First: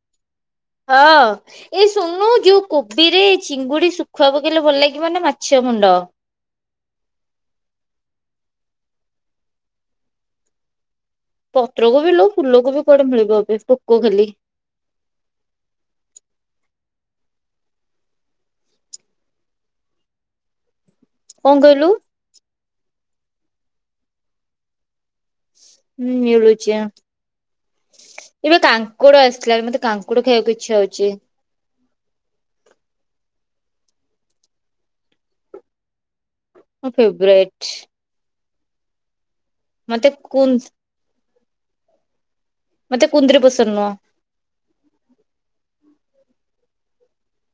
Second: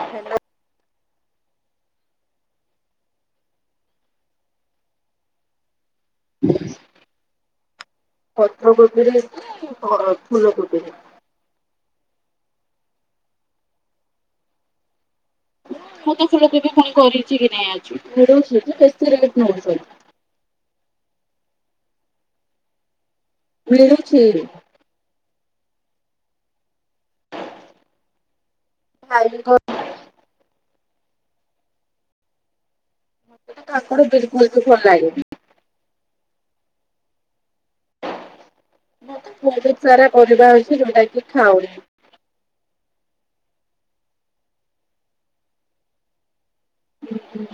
Hello ହଁ। ଏଇ ଶୁଣୁନୁ ଯୋଉ କୋବିରେ ଚିଙ୍ଗୁଡି ଶୁଖୁଆ ପକେଇଲେ ଭଲ ଲାଗିବ ନା ମାଛ ମୁଣ୍ଡ। ପତ୍ର କୋବିରେ ନା [unintelligible] ଫୁଲ କୋବିରେ? ପତ୍ରକୋବି ଲୋ ଫୁଲକୋବି କୁଆଡେ ମିଳିବ ଏବେ ପୋକ ଖାଲି। ମୁଁ ତ ଫୁଲକୋବି ପୁଣି କରିଚି କି ନାଇଁ ଆଜି [unintelligible] କଣ କଇଲୁ? ମିଳୁଛି। ହୁଁ ମିଳୁଚି ଆଁ। ଏବେ କାଙ୍କଡ ଭାଇଙ୍କ ଆସିଲାଣି ମତେ କାଙ୍କଡ ଖାଇଆକୁ ଇଚ୍ଛା ହେଉଚି। ମତେ କାଙ୍କଡ଼ ବିଲକୁଲୁ ବି ଭଲ ଲାଗେନି। ମୋ ଫେବ୍ରାଇଟ। ମୋର ତ ବହୁତ୍ ମତେ ସାରା ପରିବା କୁନ୍ ଅଛି ଯୋଉଟା କି ଖାଉନି। ମତେ କୁନ୍ଦୁରି ପସନ୍ଦ ନୁହଁ। ହୁଁ ହୁଁ।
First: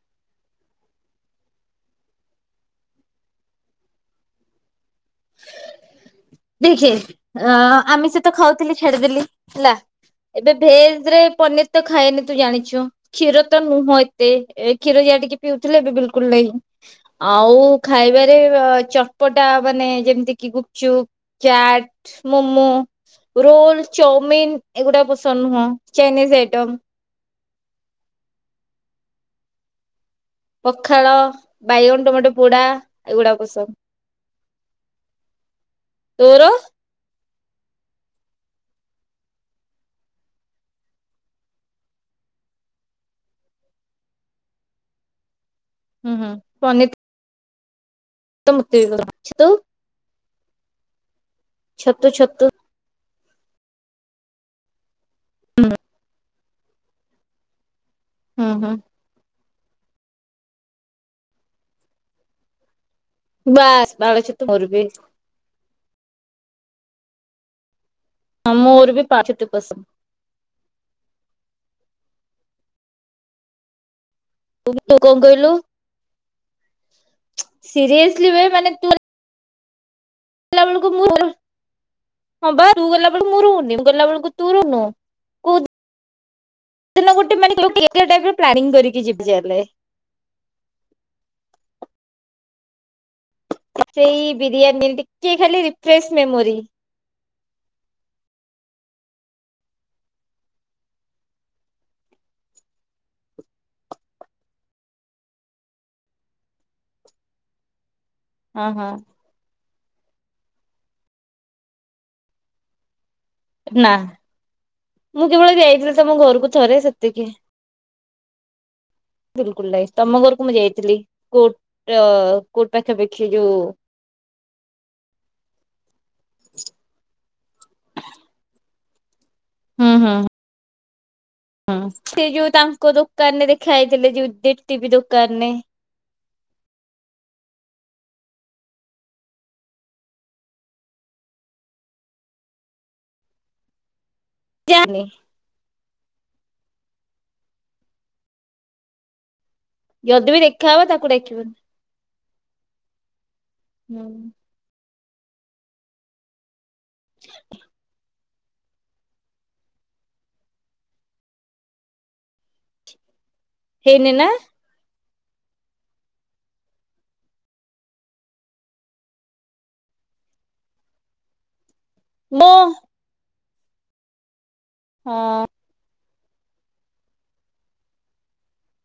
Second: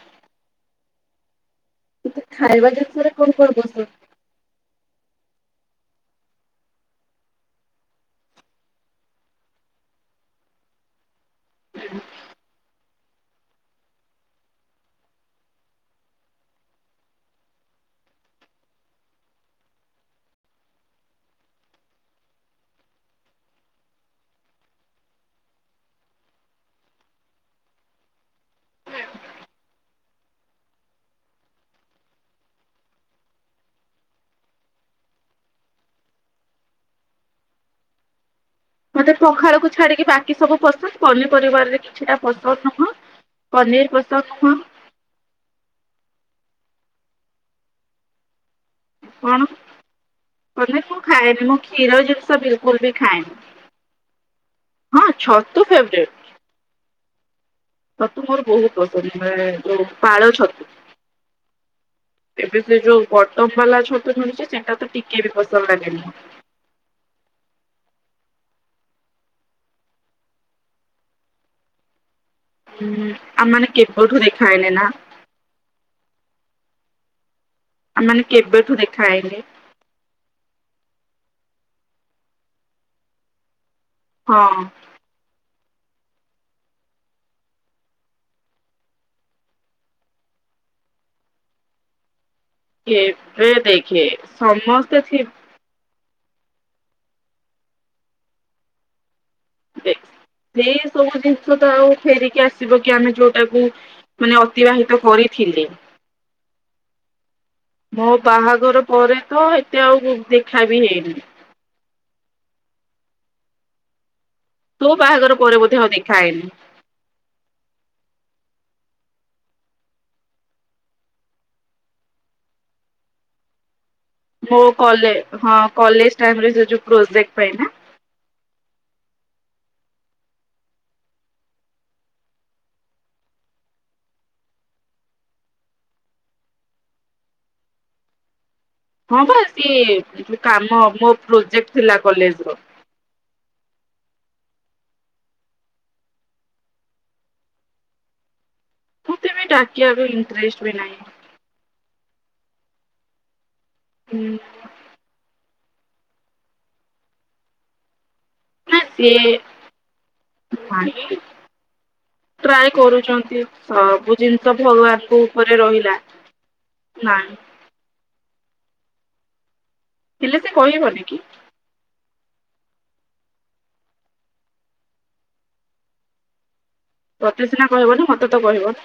ତତେ ଖାଇବା ଜିନିଷରେ କଣ କଣ ପସନ୍ଦ? ଦେଖେ ଆ ଆମିଷ ତ ଖାଉଥିଲି ଛାଡ଼ିଦେଲି ହେଲା। ଏବେ ଭେଜ୍ ରେ ପନିର୍ ତ ଖାଏନି ତୁ ଜାଣିଚୁ। କ୍ଷୀର ତ ନୁହଁ ଏତେ। ଏ କ୍ଷୀର ଇଆଡେ ଟିକେ ପିଉଥିଲି ଏବେ ବିଲକୁଲ୍ ନାହିଁ। ଆଉ ଖାଇବାରେ ଚଟପଟା ମାନେ ଯେମିତି କିି ଗୁପ୍ ଚୁପ୍, ଚାଟ୍, ମୋମୋ। ରୋଲ୍, ଚଉମିିନ୍ ଏଗୁଡା ପସନ୍ଦ ନୁହଁ ଚାଇନିଜ୍ ଆଇଟମ୍। ପଖାଳ, ବାଇଗଣ, ଟମାଟ ପୋଡା ଏଗୁଡା ପସନ୍ଦ। ତୋର? ମତେ ପଖାଳ କୁ ଛାଡିକି ବାକି ସବୁ ପସନ୍। ପନିପରିବାର ରେ କିଛିଟା ପସନ୍ ନୁହଁ। ପନିର ପସନ୍ଦ ନୁହଁ। ହୁଁ ହୁଁ ପନର କଣ [inaudible] ପନିର ମୁଁ ଖାଏନି ମ କ୍ଷୀର ଛତୁ ଜିନିଷ ଛତୁ ବିଲକୁଲ ବି ଖାଏନି। ହଁ ଛତୁ ଫେବରାଇଟ ଛତୁ ମୋର ହୁଁ ବହୁତ ହୁଁ ପସନ୍ଦ। ଯୋଉ ପାଳ ଛତୁ ଏବେ ସେ ଯୋଉ ପଟ ବାଲା ବାସ୍ ପାଳ ଛତୁ ମିଳୁଛି ମୋର ସେଟା ବି ତ ଟିକେ ବି ପସନ୍ଦ ଲାଗେନି। ହଁ ମୋର ବି ପାଳ ଛତୁ ପସନ୍ଦ। ହୁଁ ଆମ ମାନେ କେବେଠୁ ଦେଖାହଇନି ନା ତୁ କଣ କହିଲୁ? ସିରିଏସଲି ମାନେ ଖାଇ ଗଲା ବେଳକୁ ମୁ ହଁ ବା ତୁ ଗଲା ବେଳକୁ ମୁଁରୁହୁନି ମୁ ଗଲା ବେଳକୁ ହଁ ତୁରୁନୁ। ଗୋଟେ ମାନେ ପ୍ଲାନିଂ କରିକି ଯିବଲେ। [inaudible] ସେଇ ବିରିୟାନୀରେ ସମସ୍ତେ ଥି ଟିକେ ଖାଲି ରିଫ୍ରେଶ ମେମୋରି। ଏଇ ସବୁ ଜିନିଷ ତ ଆଉ ଫେରିକି ଆସିବ କି ଆମେ ଯୋଉଟାକୁ ମାନେ ଅତିବାହିତ କରିଥିଲେ। ମୋ ହଁ ବାହାଘର ହଁ ପରେ ତ ଏତେ ଆଉ ଦେଖା ବି ହେଇନି। ନା ତୋ ମୁଁ ବାହାଘର ପରେ କେବଳ ବୋଧେ ଆଉ ଯାଇଥିଲି ଦେଖା ତମ ହେଇନି। ଘରକୁ ଥରେ ସେତିକି। ବିଲକୁଲ ନାଇ ତମ ଘରକୁ ମୁଁ ଯାଇଥିଲି କୋଟ କୋର୍ଟ ପାଖାପାଖି ଯୋଉ ମୋ ହଁ କଲେଜ ଟାଇ ଯ ପ୍ରୋଜେକ୍ଟ ପାଇଁ ହୁଁ ହୁଁଁ। ହଁ ସେ ଯୋଉ ତାଙ୍କ ଦୋକାନରେ ଦେଖା ହେଇଥିଲେ ଯୋଉ ଦୋକାନ ରେ ହଁ ବାାଇ କାମ ମୋ ପ୍ରୋଜେକ୍ଟ ଥିଲା କଲେଜରେ ଜାଣିନି। ମତେ ବି ଡାକିବା ବି ଯଦି ବିି ଇଣ୍ଟରେଷ୍ଟ ବି ଦେଖାହବ ନାହିଁ ତାକୁ ଡାକିବନି। ହୁଁ। [inaudible] ନା ସିଏ ଟ୍ରାଏ କରୁଛନ୍ତି। ହେଇନି ସବୁ ନା ଜିନିଷ ଭଗବାନଙ୍କ ଉପରେ ରହିଲା ନାଇଁ। ହେଲେ ସେ କହିବନି କି। ମୁଁ। ହଁ। ପ୍ରତି ସିନା କହିବନି ମତେ ତ କହିବ।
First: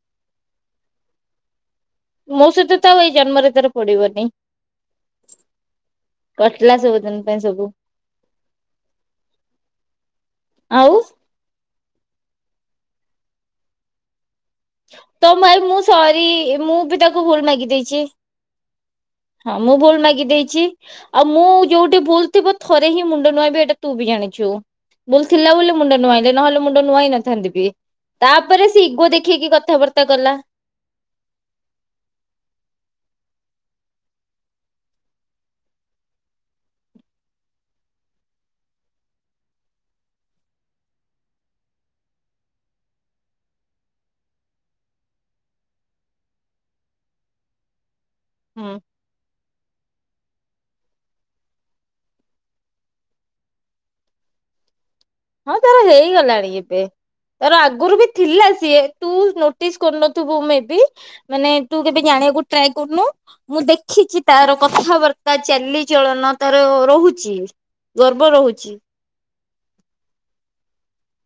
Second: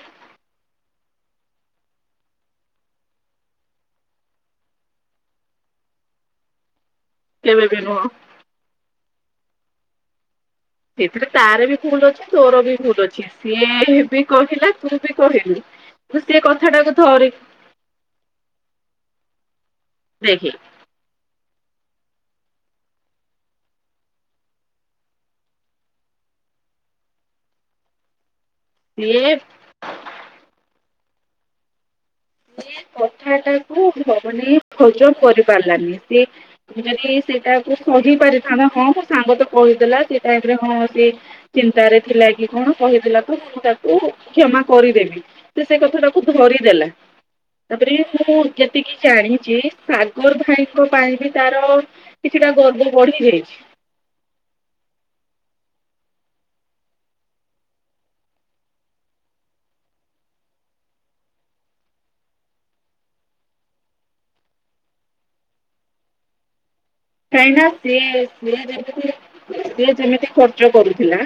ମୋ ସହିତ ତ ଆଉ ଏଇ ଜନ୍ମରେ ତାର ପଡିବନି। କଟିଲ ସବୁଦିନ। ପାଇଁ କେବେ ସବୁ ବି ନୁହଁ। ଆଉ ସେଥିରେ ତାର ବି ଭୁଲ ଅଛି ତୋର ବି ଭୁଲ ଅଛି ସିଏ ବି କହିଲା। ତୁ ବି ତ କହିଲୁ ମୁଁ ତୁ ସରି ସେ ମୁଁ କଥାଟାକୁ ବି ତାକୁ ଧରି ଭୁଲ ମାଗି ଦେଇଛି। ହଁ ମୁଁ ଭୁଲ ମାଗି ଦେଖେ ଦେଇଛି। ଆଉ ମୁଁ ଯୋଉଠି ଭୁଲ ଥିବ ଥରେ ହିଁ ମୁଣ୍ଡ ନୁଆଁବି ଏଇଟା ତୁ ବି ଜାଣିଛୁ। ବୁଲ ଥିଲା ବୋଲି ମୁଣ୍ଡ ନୁଆଇଁଲେ ନହେଲେ ମୁଣ୍ଡ ନୁଆଇ ନଥାନ୍ତି ବି। ତାପରେ ସେ ଇଗୋ ସିଏ ଦେଖେଇକି କଥାବାର୍ତ୍ତା କଲା। ସେ କଥା ଟା କୁ ଭନେଇ ଭୋଜନ କରି ପାରିଲାନି ସି ଯଦି ସେଇଟା ସଝ ପାରିଥାନ୍ତା ହଁ ମୋ ସାଙ୍ଗ ତ କହିଦେଲା ସେ ଟାଇ ରେ ହଁ ସେ ଚିନ୍ତାରେ ଥିଲା କି କଣ କହିଥିଲା ତ ମୁଁ ତାକୁ କ୍ଷମା କରିଦେବି। ସେ ସେ କଥା ଟାକୁ ଧରିଦେଲା ତାପରେ ମୁଁ ହୁଁ ଯେତିକି ଜାଣିଛି ସାଗର ଭାଇଙ୍କ ପାଇଁ ବି ତାର କିଛିଟା ଗର୍ବ ବଢି ଯାଇଛି। ହଁ ତାର ହେଇଗଲାଣି କିନ୍ତୁ। ତାର ଆଗରୁ ବି ଥିଲା ସିଏ ତୁ ନୋଟିସ କରିନଥିବୁ ମେ ବି। ମାନେ ତୁ କେବେ ଜାଣିବାକୁ ଟ୍ରାଏ କରୁନୁ। ମୁଁ ଦେଖିଚି ତାର କଥାବାର୍ତ୍ତା ଚାଲିଚଳନ ତାର ରହୁଚି କାଇଁ ନା ସିଏ ସିଏ ଯେମିତି ସେ ଯେମିତି ଖର୍ଚ୍ଚ କରୁଥିଲା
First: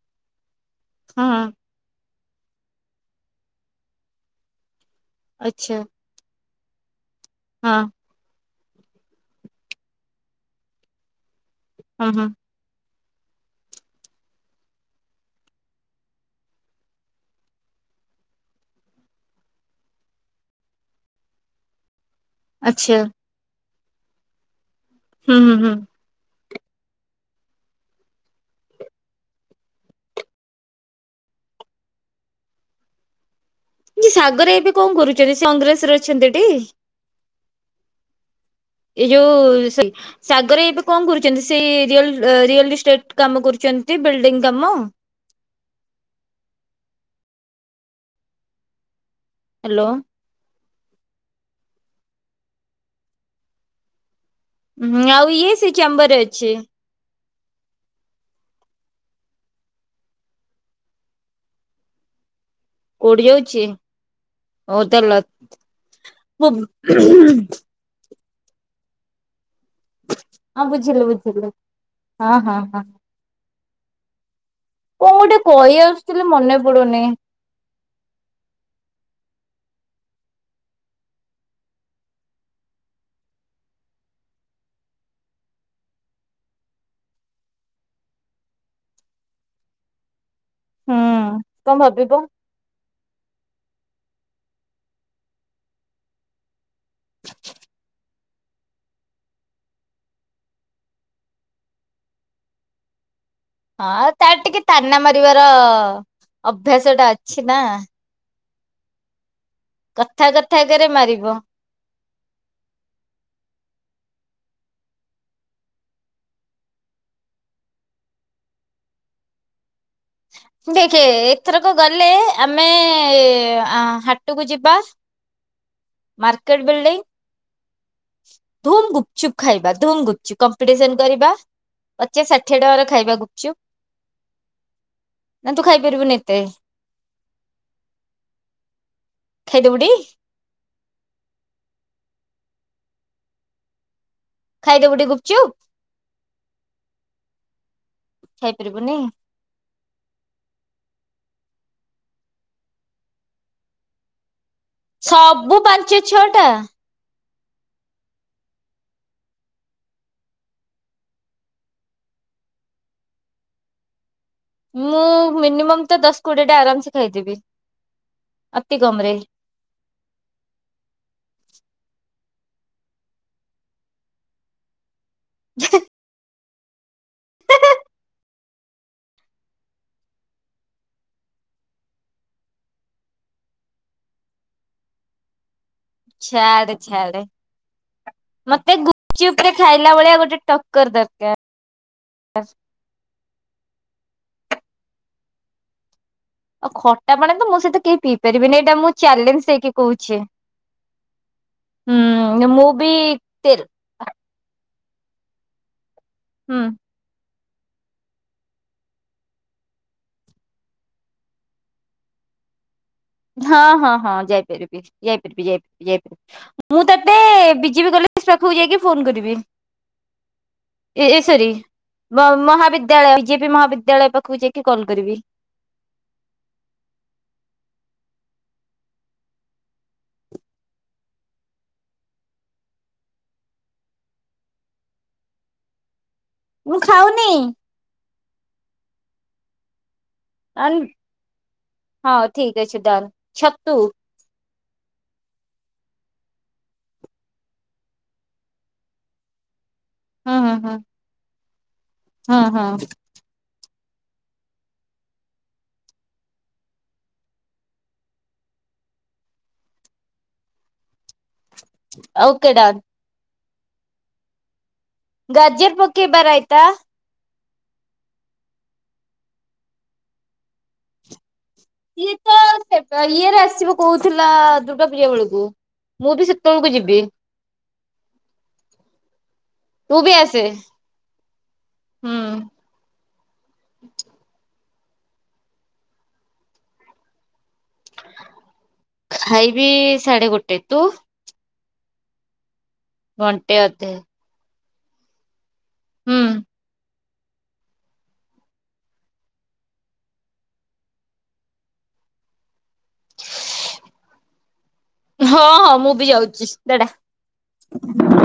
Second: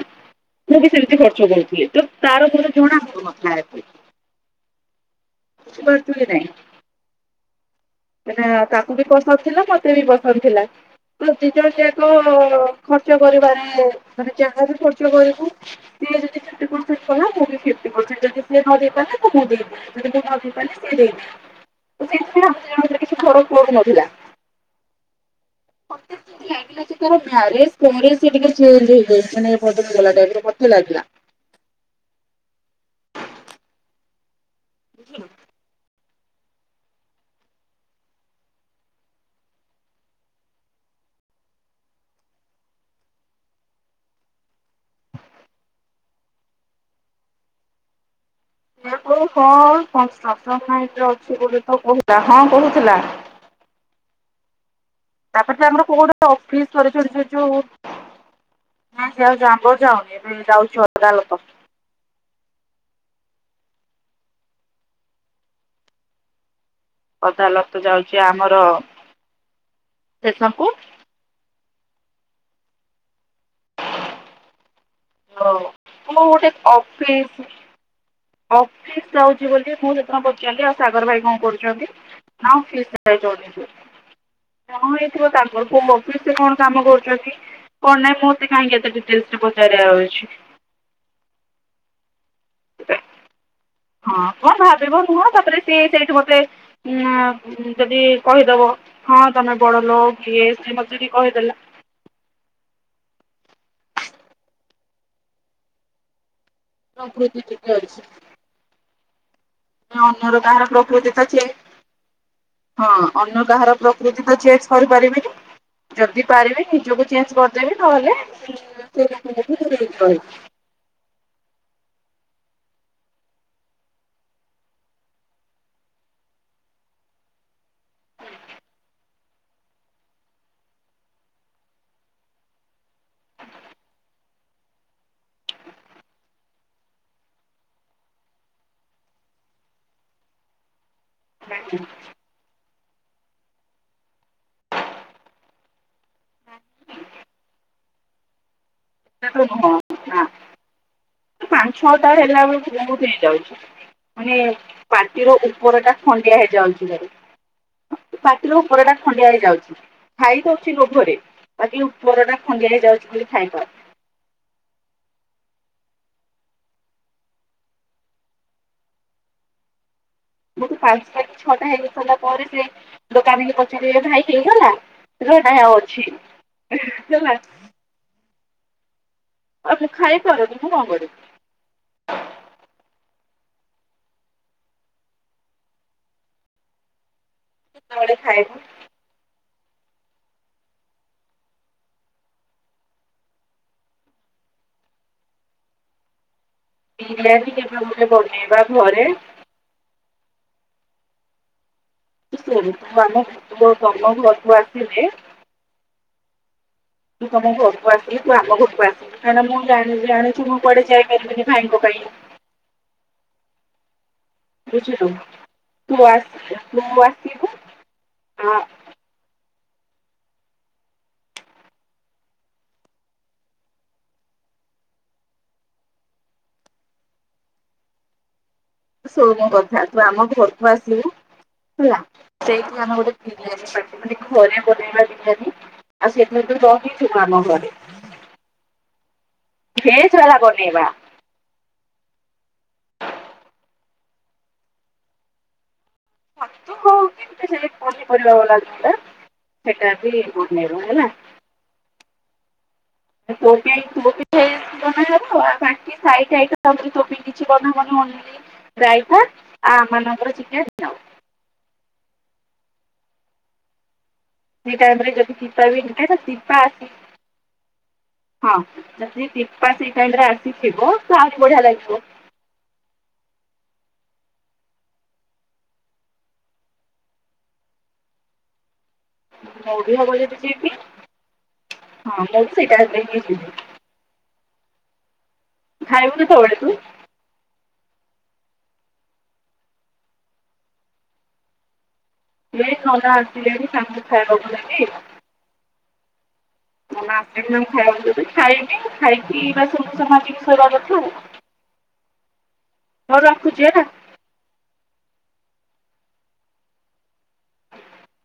ମୁଁ ବି ସେମିତି ହଁ ଖର୍ଚ୍ଚ କରୁଥିଲି, ତ ତାର ମୋର ଯୋଣା କଥା ଅଛି ଆଚ୍ଛା। କୁହାକୁହି ନାଇଁ। ହଁ। ସେଟା ତାକୁ ବି ପସନ୍ଦ ଥିଲା ମୋତେ ବି ପସନ୍ଦ ଥିଲା ତ ଦିଜଣ ହଁ ଯାକ ହଁ ଖର୍ଚ୍ଚ କରିବାରେ ମାନେ ଯାହା ବି ଖର୍ଚ୍ଚ କରିବୁ ସିଏ ଯଦି ଫିପଟି ପରସେଣ୍ଟ କଲା ମୁଁ ବି ଫିପଟି ପରସେଣ୍ଟ ଯଦି ସେ ନ ଦେଇ ପାରିଲା ତ ମୁଁ ଦେଇଦିଏ। ଯଦି ମୁଁ ନ ଦେଇପାରିଲି ସେ ଦେଇଦିଏ। ଦି ଆଚ୍ଛା ଜଣଙ୍କ ଭିତରେ ଫରକ୍ ପଡୁନଥିଲା। ହୁଁ ହୁଁ ହୁଁ। ମତେ ଯେମିତି ଲାଗେ ସେ ତାର ମ୍ୟାରେଜ୍ ପରେ ସେ ଟିକେ ଚେଞ୍ଜ ହେଇଯାଇଚି, ମାନେ ବଦଳିଗଲା ଟାଇପର [unintelligible] ସାଗର ଏବେ କଣ କରୁଚନ୍ତି ସେ କଂଗ୍ରେସରେ ଅଛନ୍ତି ଟି? ଏ ଯୋଉ ସେ ସାଗର ଏବେ କଣ କରୁଚନ୍ତି ସେଇ ରିଅଲ ରିଅଲିଷ୍ଟେଟ କାମ କରୁଚନ୍ତି ବିଲ୍ଡିଂ କାମ? ସିଏ ତ [unintelligible] ହ୍ୟାଲୋ ଲାଇନ୍ ବୋଲି ତ କହୁଥିଲା ହଁ କହୁଥିଲା। ହୁଁ ଆଉ ଇଏ ତାପରେ ତ ସେ ଆମର ଚାମ୍ବରରେ କେଉଁଟା ଅଛି ଅଫିସ୍ ସରି ସରି ସରି ଯୋଉ ନାଇଁ ଆଉ ଜାମ୍ବୋ ଯାଉନି ଏବେ ଯାଉଚି ଅଲଗା ଲୋକ। କୋଉଠି ଯାଉଚି ଅଦାଲତ [unintelligible] ଅଦାଲତ ଯାଉଚି ଆମର ହଁ ଷ୍ଟେସନକୁ ବୁଝିଲି ବୁଝିଲି ହଁ ହଁ ହଁ। ଗୋଟେ ହଁ କହି ଆସୁଥିଲି କୋଉ ଗୋଟେ ମନେ ପଡୁନି ଅଫିସ ଅଫିସ ଯାଉଚି ବୋଲି ମୁଁ ସେଦିନ ପଚାରିଲି ଆଉ ସାଗର ଭାଇ କଣ କରୁଚନ୍ତି? ନା ଅଫିସ ଯାଇଚନ୍ତି ହଁ ହେଇଥିବ ତାଙ୍କର କୋଉ ଅଫିସ ରେ କଣ କାମ କରୁଚନ୍ତି? କଣ ନାଇଁ ମତେ କାହିଁକି ଏତେ ଡିଟେଲସରେ ପଚାରାଉଚି। ହୁଁ କଣ ଭାବିବ? ହଁ କଣ ଭାବିବ ନୁହଁ ତାପରେ ସିଏ ସେଇଠି ମୋତେ ଉଁ ଯଦି କହିଦବ? ହଁ ତମେ ବଡ ଲୋକ କିଏ ସିଏ ମତେ ଟିକେ କହିଦେଲ? ହଁ ଆଉ ତାର ଟିକେ ତାନା ମାରିବାର ଅଭ୍ୟାସଟା ପ୍ରକୃତି ଅଛି ନା। ଟିକେ ଅଛି କଥା ଅନ୍ୟର କାହାର କଥାକରେ ପ୍ରକୃତି ତ ମାରିବ ଚେଞ୍ଜ। ହଁ ଅନ୍ୟ କାହାର ପ୍ରକୃତି ତ ଚେଞ୍ଜ କରିପାରିବିନି। ଯଦି ପାରିବେ ନିଜକୁ ଚେଞ୍ଜ କରିଦେବେ ନହେଲେ ସେ ମ୍ୟାଟର ଠାରୁ ଦୂରେଇକି ରହିବ। ଦେଖେ ଏଥରକ ଗଲେ ଆମେ ଆ ହାଟକୁ ଯିବା। Market building. ଧୁମ୍ ଗୁପଚୁପ୍ ଖାଇବା ଧୁମ୍ ଗୁପଚୁପ୍ କମ୍ପିଟିସନ କରିବା। ପଚାଶ ଷାଠିଏ ଟଙ୍କାର ଖାଇବା ଗୁପଚୁପ୍। ନା ତୁ ଖାଇପାରିବୁନି ଏତେ? ଖାଇ ଦୋବୁଟି ଏତେ? [unintelligible] ଖାଇଦବୁଟି ଗୁପଚୁପ୍। ଖାଇପାରିବୁନି? [unintelligible] ପାଞ୍ଚ ଛଅଟା ହେଲା ବେଳକୁ ବହୁତ ହେଇଯାଉଚି ମାନେ ପାଟିରୁ ସବୁ ପାଞ୍ଚ ଉପରଟା ଛଅ ଖଣ୍ଡିଆ ଟା ହେଇଯାଉଚି ଖାଲି। ପାଟିରୁ ଉପଟା ଖଣ୍ଡିଆ ହେଇ ଯାଉଚି। ଖାଇ ଦଉଛି ଲୋଭରେ ବାକି ଉପର ଟା ଖଡିଆ ହେଇଯାଉଚି ବୋଲି ଖାଇପାରୁ ମୁଁ ମିନିମମ୍ ତ ଦଶ କୋଡିଏ ଟା ଆରାମସେ ଖାଇଦେବି ଅତି କମ ରେ। ମୋଠୁ ପାଞ୍ଚଟା କି ଛଅଟା ହେଇ ସାରିଲ ପରେ ସିଏ ଦୋକାନିକି ପଚାରିବେ ଭାଇ ହେଇଗଲା। ହେଲା ନା ଆଉ ଅଛି। ହେଲା ଆ ମୁଁ ଖାଇପାରୁନି ମୁଁ କଣ କରିବି। ଛାଡେ ଛାଡେ କେତେବେଳେ ଖାଇବୁ ମତେ ଗୁ ଚୁପ ରେ ଖାଇଲା ଭଳିଆ ଗୋଟେ ଟକ୍କର ଦରକାର। ଆଉ ଖଟାପାଣି ତ ବିରିୟାନୀ ମୋ କେବେ ସହିତ କେହି ଗୋଟେ ପିଇ ପାରିବେନି ବନେଇବା ଏଇଟା ମୁଁ ଘରେ ଚାଲେଞ୍ଜ ଦେଇକି କହୁଛି ତୁ ହୁଁ ମୁଁ ଶୁଣୁ ବି ତୁ ଆମ ତେ ତୁ ତମ ଘରକୁ ଆସିଲେ ହୁଁ। ତୁ ତମ ଘରକୁ ଆସିଲେ ତୁ ଆମ ଘରକୁ ଆସି କାରଣ ମୁଁ ଜାଣି ଜାଣିଛିି ମୁଁ କୁଆଡେ ଯାଇପାରିବିନି ଭାଇଙ୍କ ପାଇଁ। ହଁ ହଁ ହଁ ଯାଇ ବୁଝିଲୁ ଯାଇପାରିବି ତୁ ଆସ [unintelligible] ମୁଁ ତୁ ତତେ ଆସିବୁ ବିଜେବି କଲେଜ ପାଖକୁ ଆ ଯାଇକି ଫୋନ କରିବି ଏ ଏ ସରି। ମ ମହାବିଦ୍ୟାଳୟ ବିଜେପି ମହାବିଦ୍ୟାଳୟ ପାଖକୁ ଯାଇକି କଲ କରିବି। ଶୋମୁ କରିଥାନ୍ତୁ ଆମ ଘରକୁ ଆସିବୁ ହେଲା ସେଇଠି ଆମେ ଗୋଟେ ବିରିୟାନୀ ପାଟି ମାନେ ଘରେ ବନେଇବା ବିରିଆନୀ ଆ ସେଇଥିପାଇଁ ତୁ ମୁଁ ରହିିଥିଲୁ ଖାଉନି ଆମ ଘରେ। ଢେର ସାରା ବନେଇବା। ହଁ ଠିକ ଅଛି ଡନ ଛତୁ ଛତୁ ହଉଚି [unintelligible] ସେ ପନିପରିବା ବାଲାଟା ସେଟା ବି [unintelligible] ହେଲା ହଁ ହଁ। [unintelligible] [unintelligible] ବାକି ଖାଇ ଖାଇ [unintelligible] ରାଇତା ଆଉ ଆମ ମାନଙ୍କର ଚିକେନ୍ ଆଉ। Okay done. ସେ ଟାଇମ ରେ ଯଦି ଶୀପା ଗାଜର ବି ହେଇଥାଏ ପକେଇବା ରାଇତା ଶିପା ଆସି ହଁ ଯଦି ସିପା ସେଇ ଟାଇମରେ ଆସିଥିବ ତ ଆହୁରି ବଢିଆ ଲାଗି ସିଏ ତ ସେ ଇଏରେ ଆସିବ କୋଉଥିଲା ଦୁର୍ଗା ପୂଜା ବେଳକୁ। ମୁଁ ବି ସେତେବେଳକୁ ଯିବି। ମୁଁବି ତୁ ବି ହବ ଯଦି ଆସେ ଯିବି ହୁଁ ହଁ ମୁଁ ବି ସେ ଟାଇମ୍ ରେ ହିଁ ଯିବି। ଖାଇବୁ କେତବେଳେତୁ। ଖାଇବି ସାଢେ ଗୋଟେ ତୁ? ଏ ନନା ଘଣ୍ଟେ ଆସିଲେଣି ଅଧେ ତାଙ୍କୁ ଖାଇବାକୁ ଦେବି। ହୁଁ। [unintelligible] ଖାଇବି ଖାଇକୀ ବାସନ କୁସନ ମାଜିକି ଥୋଇବା କଥା ଆଉ। ହଉ ରଖୁଚି ହେଲା। ହଁ ହଁ ମୁଁ ବି ଯାଉଚିସ୍ ଟାଟା।